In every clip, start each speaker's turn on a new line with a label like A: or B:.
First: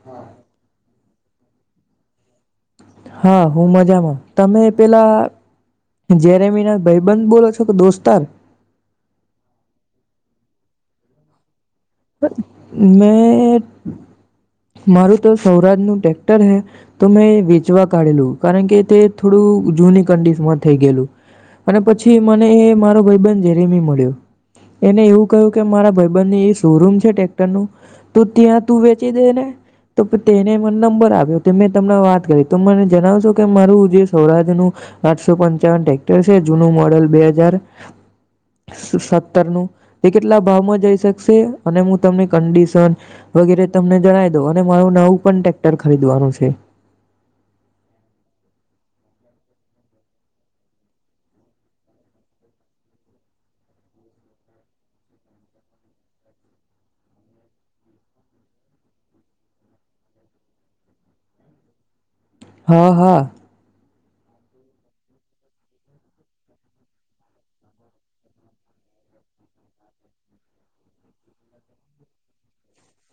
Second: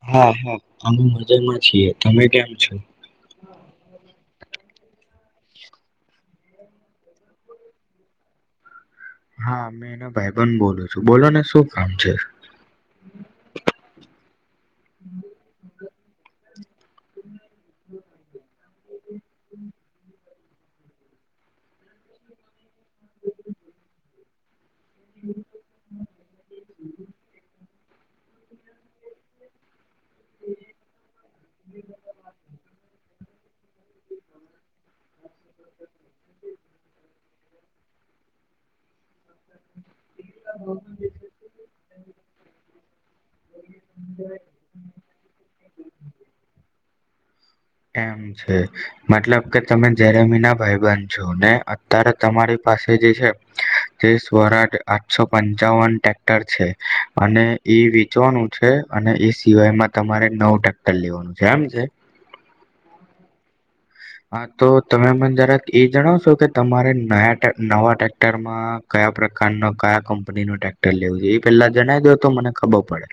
A: હા હા મજા છીએ તમે કેમ છો?
B: હા હું મજામાં તમે પેલા જેરે મીના ભાઈબંધ બોલો છો કે દોસ્તાર
A: હા મે એનો ભાઈબધ બોલું છું બોલો ને શું કામ છે
B: મેં મારું તો સૌરાષ્ટ્ર એકાદનું ટેક્ટર હે તો મે વી જોવા કાઢેલું કારણ કે તે થોડું જૂની કંડિશનમાં હતુ થઈ ગયેલું અને પછી મને મારો ભાઈધન જેરીમી મળ્યો એને એવું કહ્યું કે મારા ભાઈબધનની એ શોરૂમ છે એ ટ્રેક્ટર નું તો ત્યાં તું વેચી દેને તો પણ તેને મને નંબર આપ્યો તેમને તમને વાત કરી તો મને જણાવશો કે મારું જે સૌરાજ્યનું સો પંચાવન ટેક્ટર છે જૂનું મોડલ બે હજાર એકસો સત્તર નું તે કેટલા ભાવમાં જઈ શકશે અને હું તમને કંડીશન વગેરે તમને જણાય જો અને મારું નવું પણ ટ્રેક્ટર ખરીદવાનું છે.
A: એમ છે મતલબ કે તમે જેરેમીના ભાઈબધ છો ને અત્યારે તમારી પાસે જે છે તે સૌરાજ આઠસો પંચાવન ટ્રેક્ટર છે અને એ વેચવાનું છે અને એ સિવાયમાં તમારે નવુ ટ્રેક્ટર લેવાનું છે એમ છે.
B: હા હા
A: હા તો તમે મને જરાક એ જણાવશો કે તમારે નયા નવા ટ્રેક્ટરમાં કયા પ્રકારનો કયા કંપનીનો ટ્રેક્ટર લેવું છે એ પેલા જણાય દો તો મને ખબર પડે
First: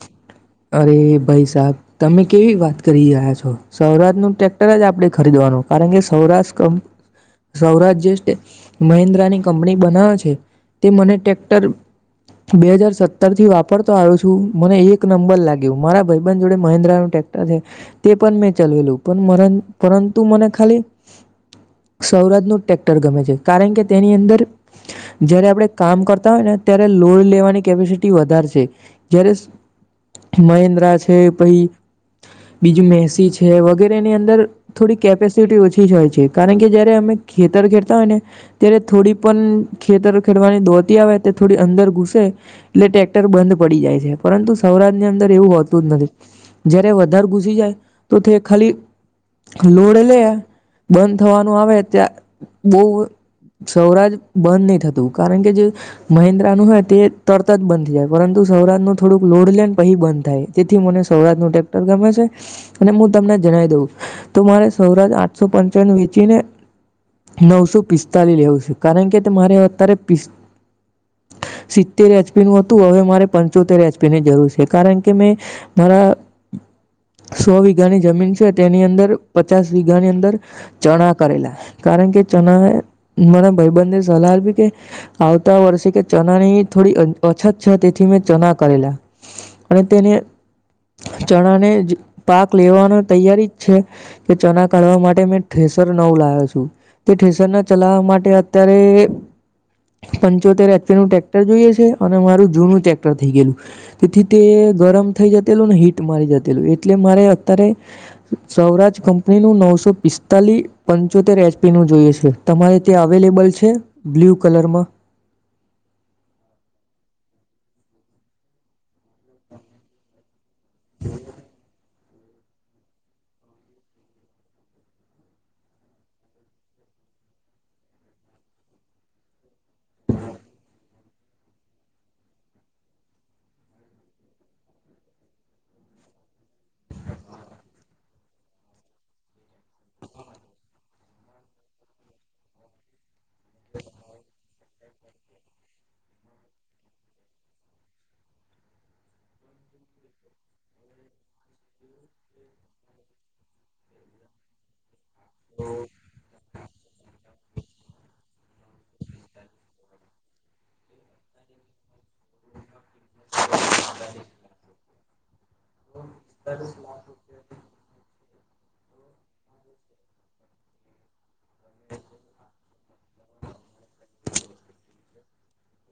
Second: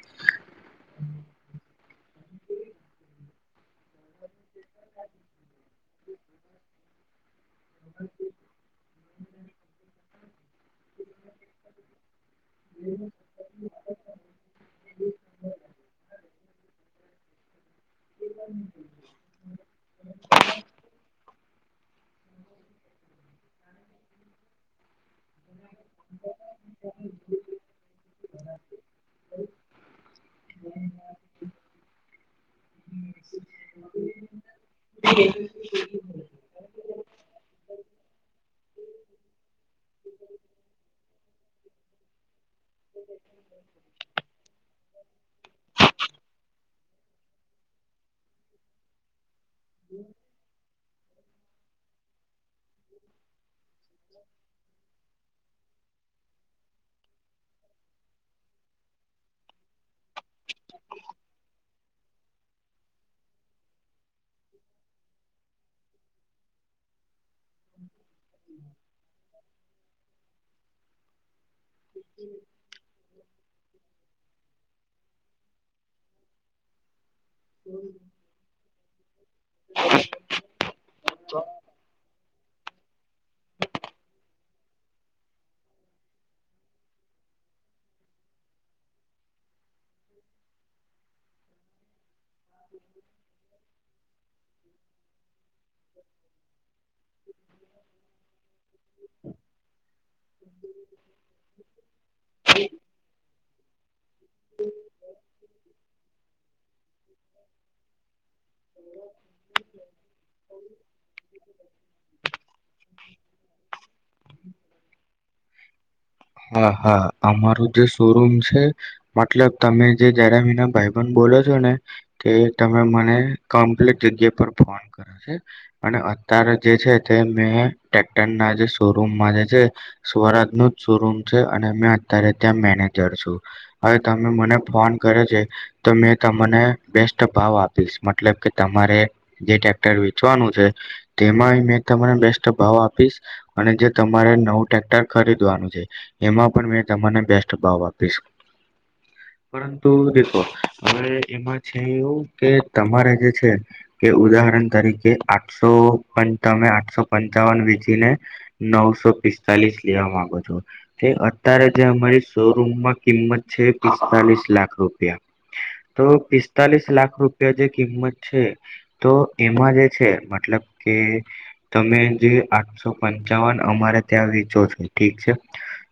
B: અરે ભાઈ સાબ તમે કેવી વાત કરી રહ્યા છો સૌરાજનુ ટ્રેક્ટર જ આપણે ખરીદવાનું કારણ કે સૌરાજ કંપ સૌરાજ્ય સ્ટે મહિન્દ્રાની કંપની બનાવે છે તે મને ટ્રેક્ટર બે હજાર સત્તરથી વાપરતો આવ્યો છું મને એક બલ લાગ્યું મારા- ભાઈબધ જોડે મહેન્દ્રનુ ટેક્ટર છે. તે પણ મેં ચલાવેલું પણ પરન પરંતુ મને ખાલી સૌરાજનુ ટ્રેક્ટર ગમે છે કારણ કે તેની અંદર જયારે આપડે કામ કરતા હોય ને ત્યારે લોડ લેવાની કેપીસીટી વધારે છે જ્યારે મહેન્દ્રા છે પહી બીજું મેહસી છે વગેરે એની અંદર થોડી કેપેસિટી ઓછી જ હોય છે કારણ કે જયારે અમે ખેતર ખેડતા હોય ને ત્યારે થોડી પણ ખેતર ખેડવાની દોતી આવે તે થોડી અંદર ઘુસે એટલે ટેક્ટર બંધ પડી જાય છે પરંતુ સ્વરાજની અંદર એવું હોતું જ નથી. જ્યારે વધારે ઘુસી જાય તો તે ખાલી લોડ લે. બંધ થવાનું આવે ત્યા બોવ સ્વરાજ બંધ નહી થતું કારણ કે જે મહેન્દ્ર ટાટાનું હોય તે તરત જ બંધ જાય પરંતુ સૌરાજનું થોડું લોડ લે પહી બંધ થાય તેથી મને સૌરાજનું ટ્રેક્ટર ગમે છે અને હું તમને જણાઈ દઉં તો મારે સૌરાજ આઠસો પાનસો વેચીને નવસો પિસ્તાલી લેવું છે કારણ કે તે મારે અત્યારે પીસ સિત્તેર અચપીનુ હતું હવે મારે પંચોતેર અચ તેની જરૂર છે કારણ કે મે મારા સો વીઘાની જમીન છે તેની અંદર અંદર પચાસ વીઘાની અંદર ચણા કરેલા કારણ કે ચના એ મને ભાઈબંધને સલાહ આપી કે આવતા વર્ષે કે ચનાની થોડી અછત છે તેથી મેં ચના કરેલા અને તેને ચણાને પાક લેવાનો તૈયારી જ છે. કે ચણા કાઢવા માટે મેં ઠેસર નવુ લાયો છું. તો ઠેસર ના ચલાવવા માટે અત્યારે પંચોતેર એચપીનું ટ્રેક્ટર જોઈએ છે અને મારું જૂનું ટ્રેક્ટર થઈ ગયેલું. તેથી તે ગરમ થઈ જતેલું ને હીટ મળી જતેલું એટલે મારે અત્યારે સવરાજ કંપનીનું નવસો પિસ્તાલી પંચોતેર એચપી નું જોઈએ છે તમારે તે અવેલેબલ છે બ્લ્યુ કલરમાં.
A: હા હા અમારું જે શોરૂમ છે મતલબ તમે જે જણાવ્યું ત્યાં ભાઈબંધ બોલે છે ને. તે તમે મને કમ્પ્લીટ જગ્યા પર ફોન કરો છે અને અત્યારે જે છે તે મેં ટેક્ટરના જે શોરૂમમાં જે છે સ્વરાજનું શોરૂમ છે અને મેં અત્યારે ત્યાં મેનેજર છું હવે તમે મને ફોન કરે છે તો મેં તમને બેસ્ટ ભાવ આપીશ મતલબ કે તમારે જે ટ્રેક્ટર વેચવાનું છે તેમાં મેં તમને બેસ્ટ ભાવ આપીશ. અને જે તમારે નવું ટ્રેક્ટર ખરીદવાનું. એમાં પણ મે બેસ્ટ ભાવ આપીશ. પરંતુ દેખો હવે એમાં છે એવું કે તમારે જે છે કે ઉદાહરણ તરીકે આઠસો પણ તમે આઠસો પંચાવન વીચીને નવસો પિસ્તાલીસ લેવા માંગો છો. તે અત્યારે જે અમારી શોરૂમમાં કિંમત છે પિસ્તાલીસ લાખ રૂપિયા તો પિસ્તાલીસ લાખ રૂપિયા જે કિંમત છે. તો એમાં જે છે મતલબ કે તમે જે આઠસો પંચાવન અમારે ત્યાં વેચો છો ઠીક છે.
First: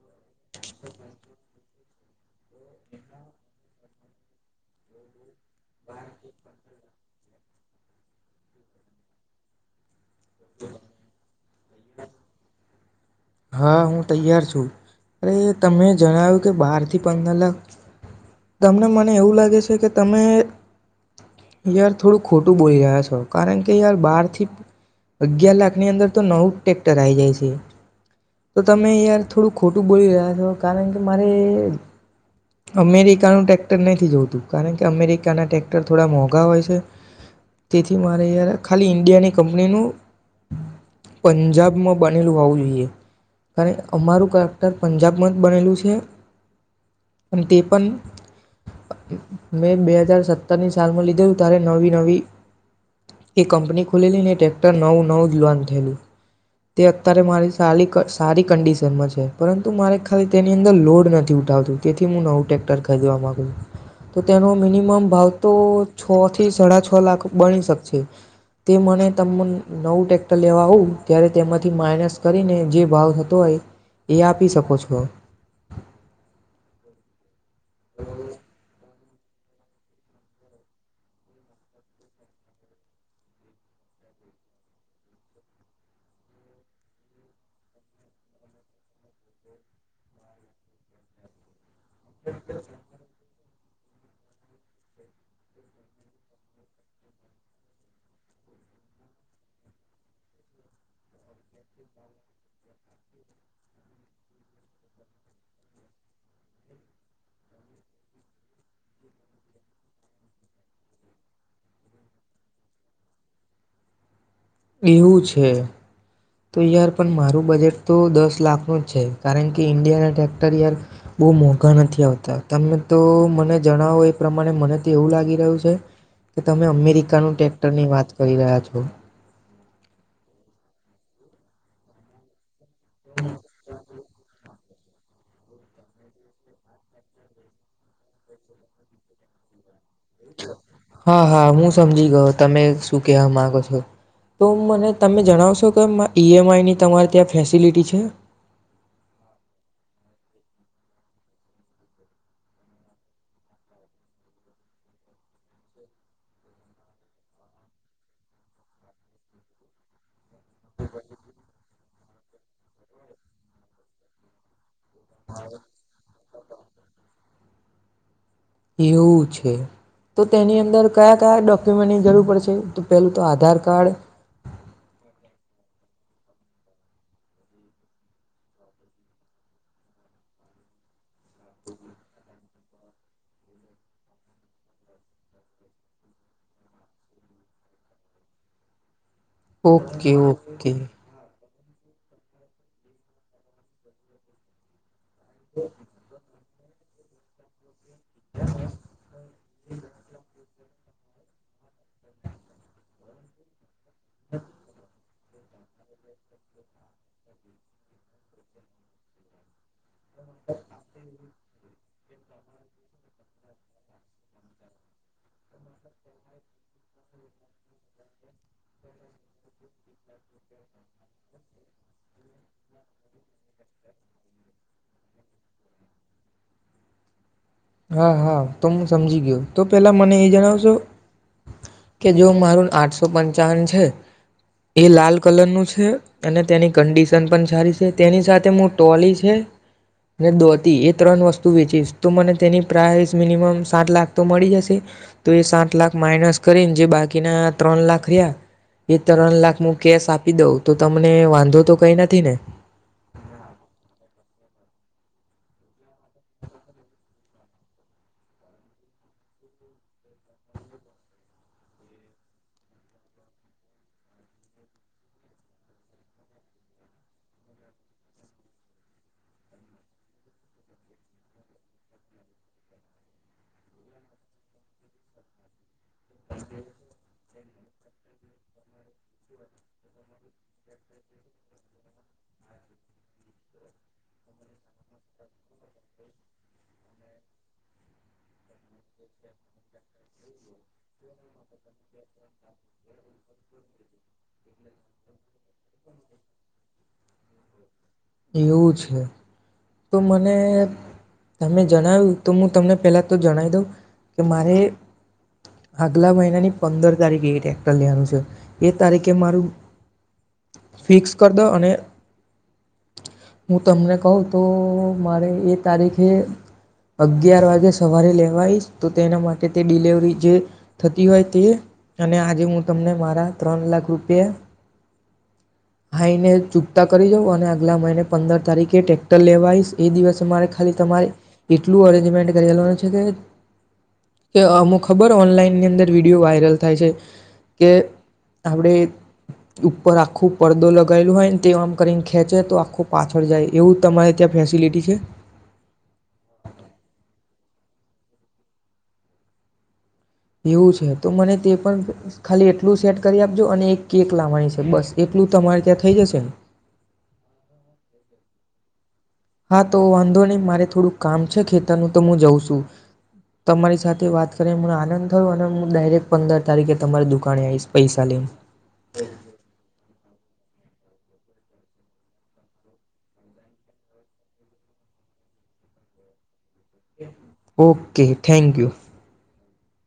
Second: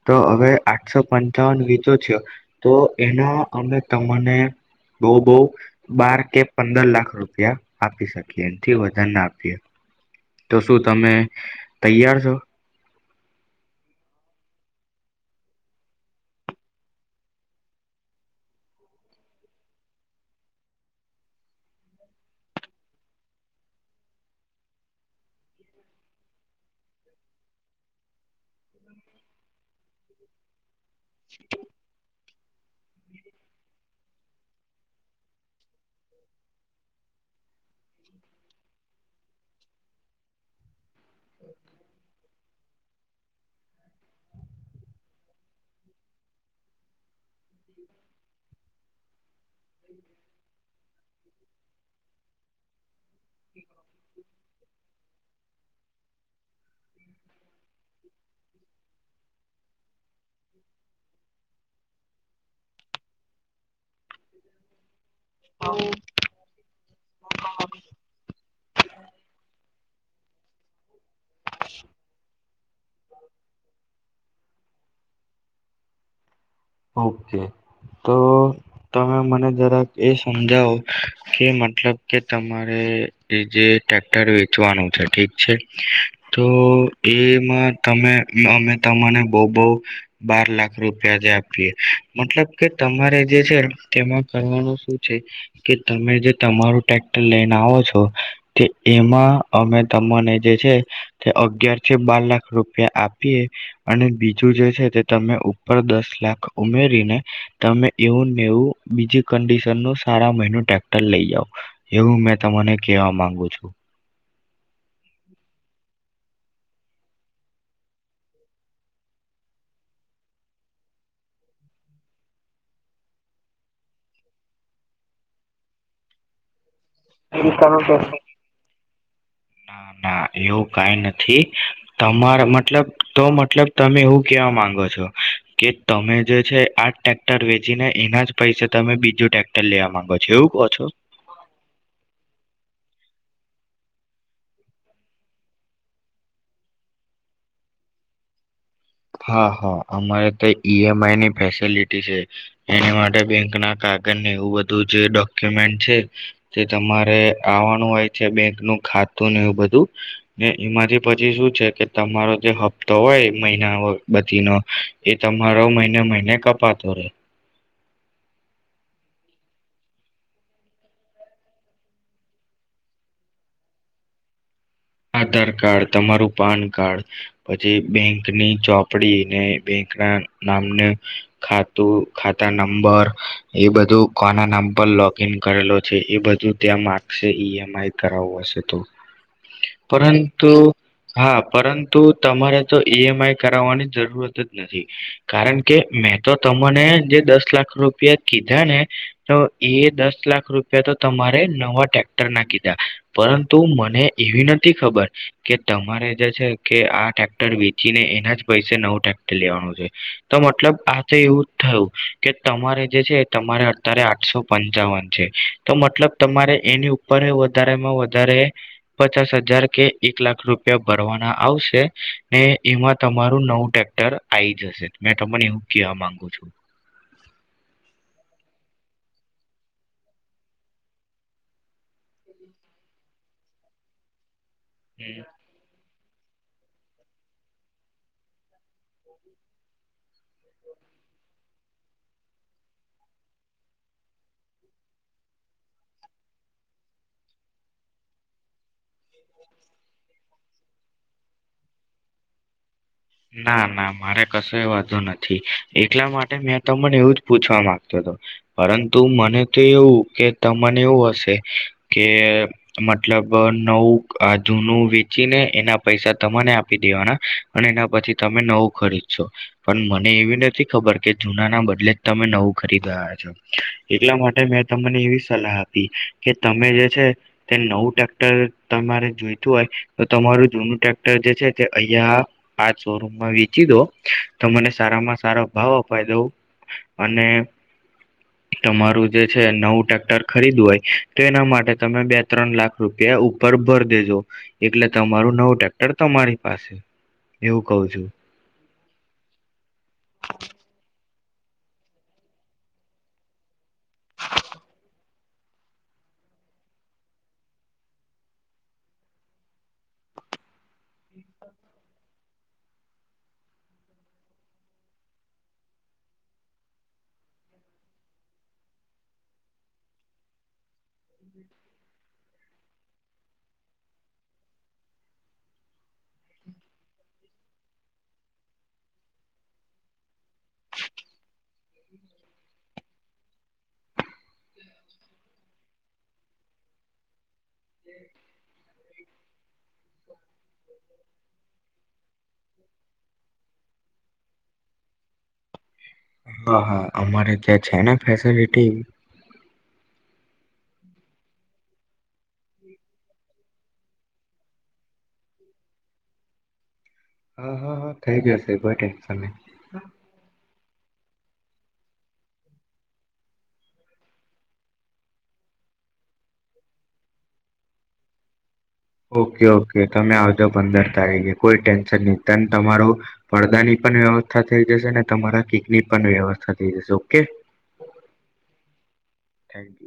A: તો હવે આઠસો પંચાવન વેચો છો તો એના અમે તમને બોહ બોહ બાર કે પંદર લાખ રૂપિયા આપી શકીએ એથી વધારે ના આપીએ. તો શું તમે તૈયાર છો.
B: હા હું તૈયાર છું અરે તમે જણાવ્યું કે બારથી પંદર લાખ તમને મને એવું લાગે છે કે તમે યાર થોડું ખોટું બોલી રહ્યા છો કારણ કે યાર બાર થી અગિયાર લાખની અંદર તો નવું જ ટ્રેક્ટર આઈ જાય છે. તો તમે યાર થોડું ખોટું બોલી રહ્યા છો. કારણ કે મારે અમેરિકાનું ટ્રેક્ટર નથી જોઈતું કારણ કે અમેરિકાના ટ્રેક્ટર થોડા મોંઘા હોય છે તેથી મારે યાર ખાલી ઈન્ડિયાની કંપનીનું પંજાબમાં બનેલું હોવું જોઈએ. અરે અમારુ ટ્રેક્ટર પંજાબમાં જ બનેલું છે તે પણ મેં બે હજાર સત્તરની સાલમાં લીધેલું ત્યારે નવી-નવી એ કંપની ખુલેલી ને ટ્રેક્ટર નવું-નવું જ લોન્ચ થયેલું. તે અત્યારે મારી સારી કસ સારી કન્ડિશનમાં છે. પરંતુ મારે ખાલી તેની અંદર લોડ નથી ઉઠાવતું તેથી હું નવું ટ્રેક્ટર ખરીદવા માગું તો તેનો મિનિમમ ભાવ- તો છ થી સાડા છ છ લાખ બની શકશે તે મને તમુન નવું ટેક્ટર લેવા આવું ત્યારે તેમાંથી માઇનસ કરીને જે ભાવ થતો હોય એ આપી શકો છો.
A: ઓકે. તો તમે મને જરાક એ સમજાવો કે મતલબ કે તમારે એ જે ટ્રેક્ટર વેચવાનું છે ઠીક છે તો એમાં તમે અમે તમાને બહુ બહુ બાર લાખ રૂપિયા જે આપ જ મતલબ કે તમારે જે છે તેમાં કરવાનું શું છે કે તમે જે તમારું ટટેક્ટર લઈને આવો છો તે એમાં અમે તને જે છે તે અગયાર થી બાર લાખ રૂપ રૂપિયા આપીએ અને બીજું જે છે તે તમે ઉપર દસ લાખ ઉમેરીને તમે એવુંનેવું બીજી કડિશન નું સારા મહિનું ટ્રેક્ટર લઈ જાાવ એવું મેં તમાને કવા માંગુ છું.
B: એવું છે તો યાર પણ મારું બજેટ તો દસ લાખનું જ છે કારણ કે ઈન્ડિયાના ટ્રેક્ટર યાર બહુ મોંઘા નથી આવતા તમે તો મને જણાવો એ પ્રમાણે મને તો એવું લાગી રહ્યું છે કે તમે અમેરિક ન ટ્રેક્ટર ની
A: અમેરિકાનું
B: વાત કરી રહ્યા છો.
A: ના ના એવું કઈ નથી તમારા માટે મતલબ તો મતલબ તમે એવું કેવા માંગો છો. કે તમે જે છે આ જ ટ્રેક્ટર વેચીને એના જ પૈસે તમે બીજું ટ્રેક્ટર લેવા માંગો છો એવું કહો છો
B: હા હા હું સમજી ગયો તમે શું કહેવા માગો છો તો મને તમે જણાવશો કે ઈ એમ આઈની તમારે ત્યાં ફેસિલિટી છે.
A: હા હા અમારે તો ઈએમ આઈની ફેસેલિટી છે એની માટે બેંક ના કાગળને એવું બધું જે ડોક્યુમેન્ટ છે તે તમારે આવવાનું હોય છે બેંકનું ખાતું ને એવું બધું ને એમાંથી પછી શું છે કે તમારો જે હપ્તો હોય મહિ બતી ન એ તમારો મહિને મહિને કપતો રે.
B: એવું છે તો તેની અંદર કયા કયા ડોક્યુમેન્ટની જરૂર પડશે તો પેલું તો આધાર કાર્ડ
A: આધાર કાર્ડ તમારું પાન કાર્ડ પછી બેંકની ચોપડી ને બેંકના નામને ખાતું ખાતા નંબર એ બધું કોના નામ પર લોગ ઇન કરેલો છે એ બધું ત્યાં માગશે ઈમ આઈ કરાવું હશે તો
B: ઓકે
A: પરંતુ
B: ઓકે
A: હા પરંતુ તમારે તો ઈ એમ આઈ કરાવવાની જરૂરત જ નથી કારણ કે મેં તો તો મને જે દસ લાખ રૂપ રૂ કીધા ને તો એ દસ લાખ રૂપિયા તો તમારે નવા ટ્રેક્ટર ના કીધા પરંતુ ને એવી નથી બચ કે તમારે જે છે કે આ ટ્રેક્ટર વેચીને એના જ પૈસે નવું ટ્રેક્ટર લેવાનું છે. તો મતલબ આજે એવું જ થયું. કે તમારે જે છે તમારે અત્યારે આઠસો પંચાવન છે તો મતલબ તમારે એની ઉપર વધારેમાં વધારે પચાસ હ જ્યારે કે એક લાખ રૂપિયા ભરવાના આવશે ને એમાં તમારું નવું ટ્રેક્ટર આઈ જશે મેં તમને એવું કહેવા માંગુ છું.
B: હા હા તો હું સમજી ગયો તો પેલા મને એ જણાવશો કે જો મારું આઠસો પંચાવન છે. એ લાલ કલર નું છે. અને તેની કંડિશન પણ સારી છે તેની સાથે હું ટોલી છે ને દોતી એ ત્રણ વસ્તુ વેચીશ તું મને તેની પ્રાઇસ મિનિમમ સાત લાખ તો મળી જશે તો એ સાત લાખ માઇનસ કરીને જે બાકીના ત્રણ લાખ રહ્યા એ ત્રણ લાખ હું કેશ આપી દઉં તો તમને વાંધો તો કઈ નથી ને?
A: ના ના મારે કશુય વાંધો નથી એટલા માટે મેં તમને એવું જ પૂછવા માંગતો હતો પરંતુ મને તો એવું કે તમને એવું હશે કે મતલબ નવું જૂનું વેચીને એના પૈસા તમાને આપી દેવાના અને એના પછી તમે નવું ખરીદશો પણ મને એવી નથી ખબર કે જૂના ના બદલે જ તમે નવું ખરીદ્યા છો એટલા માટે મેં તમને એવી સલાહ આપી કે તમે જે છે તે નવું ટ્રેક્ટર તમારે જોઈતું હોય તો તમારું જૂનું ટ્રેક્ટર જે છે તે અહીયાં આ શોરૂમમાં વેચી દો તો મને સારામાં સારા ભાવ અપાઈ દવ અને તમારું જે છે નવું ટ્રેક્ટર ખરીદું હોય તો એના માટે તમે બે ત્રણ લાખ રૂપિયા ઉપર ભર દેજો એટલે તમારું નવું ટેક્ટર તમારી પાસે. એવું કવ છું.
B: એવું તો મને તમે જણાવ્યું તો હું તમને પહેલાં તો જણાવી દઉં. કે મારે આગલા મહિનાની પંદર તારીખે એ ટ્રેક્ટર લેવાનું છે એ તારીખે મારું ફિક્સ કરી દો અને હું તમને કહું તો મારે એ તારીખે અગિયાર વાગે સવારે લેવાયશ. તો તેના માટે તે ડિલેવરી જે થતી હોય તે અને આજે હું તમને મારા ત્રણ લાખ રૂપિયા હાઈને ચૂકતા કરી દઉં અને આગલા મહિને પંદર તારીખે ટેક્ટર લેવાઈશ એ દિવસે મારે ખાલી તમારે એટલું અરેન્જમેન્ટ કરેલનું છે કે કે અમુક ખબર ઓનલાઈનની અંદર વિડીયો વાયરલ થાય છે. કે આપણે ઉપર આખો પડદો લગાવેલ હોય ને તે આમ કરીને ખેંચે તો આખું પાછળ જાય એવું તમારે ક્યાં ફેસિલિટી છે?
A: હા હા અમારે જયા છે ને ફેસલિટી.
B: એવું છે તો મને તે પણ ખાલી એટલું સેટ કરી આપજો અને એક કેક લાવવાની છે બસ એટલું તમારે ત્યાં થઈ જશે ને?
A: હા હા હા થઈ ગયા છે. તે ઈ પટે.
B: હા તો વાંધો નહીં મારે થોડું કામ ખેતરનું તો હું જઉં છું. તમારી સાથે વાત કરીને મને આનંદ થયો અને હું ડાયરેક્ટ પંદર તારીખે તમારી દુકાને આવીઈશ પૈસા લઈન.
A: ઓકે ઓકે તમે આવજો પંદરે તારીખે કોઈ ટેન્શન નહી ત તમારો પડદા ની પણ વ્યવસ્થા થઈ જશે ને તમારા કેકની પણ વ્યવસ્થા થઈ જશે okay
B: okay thank you.
A: Thank you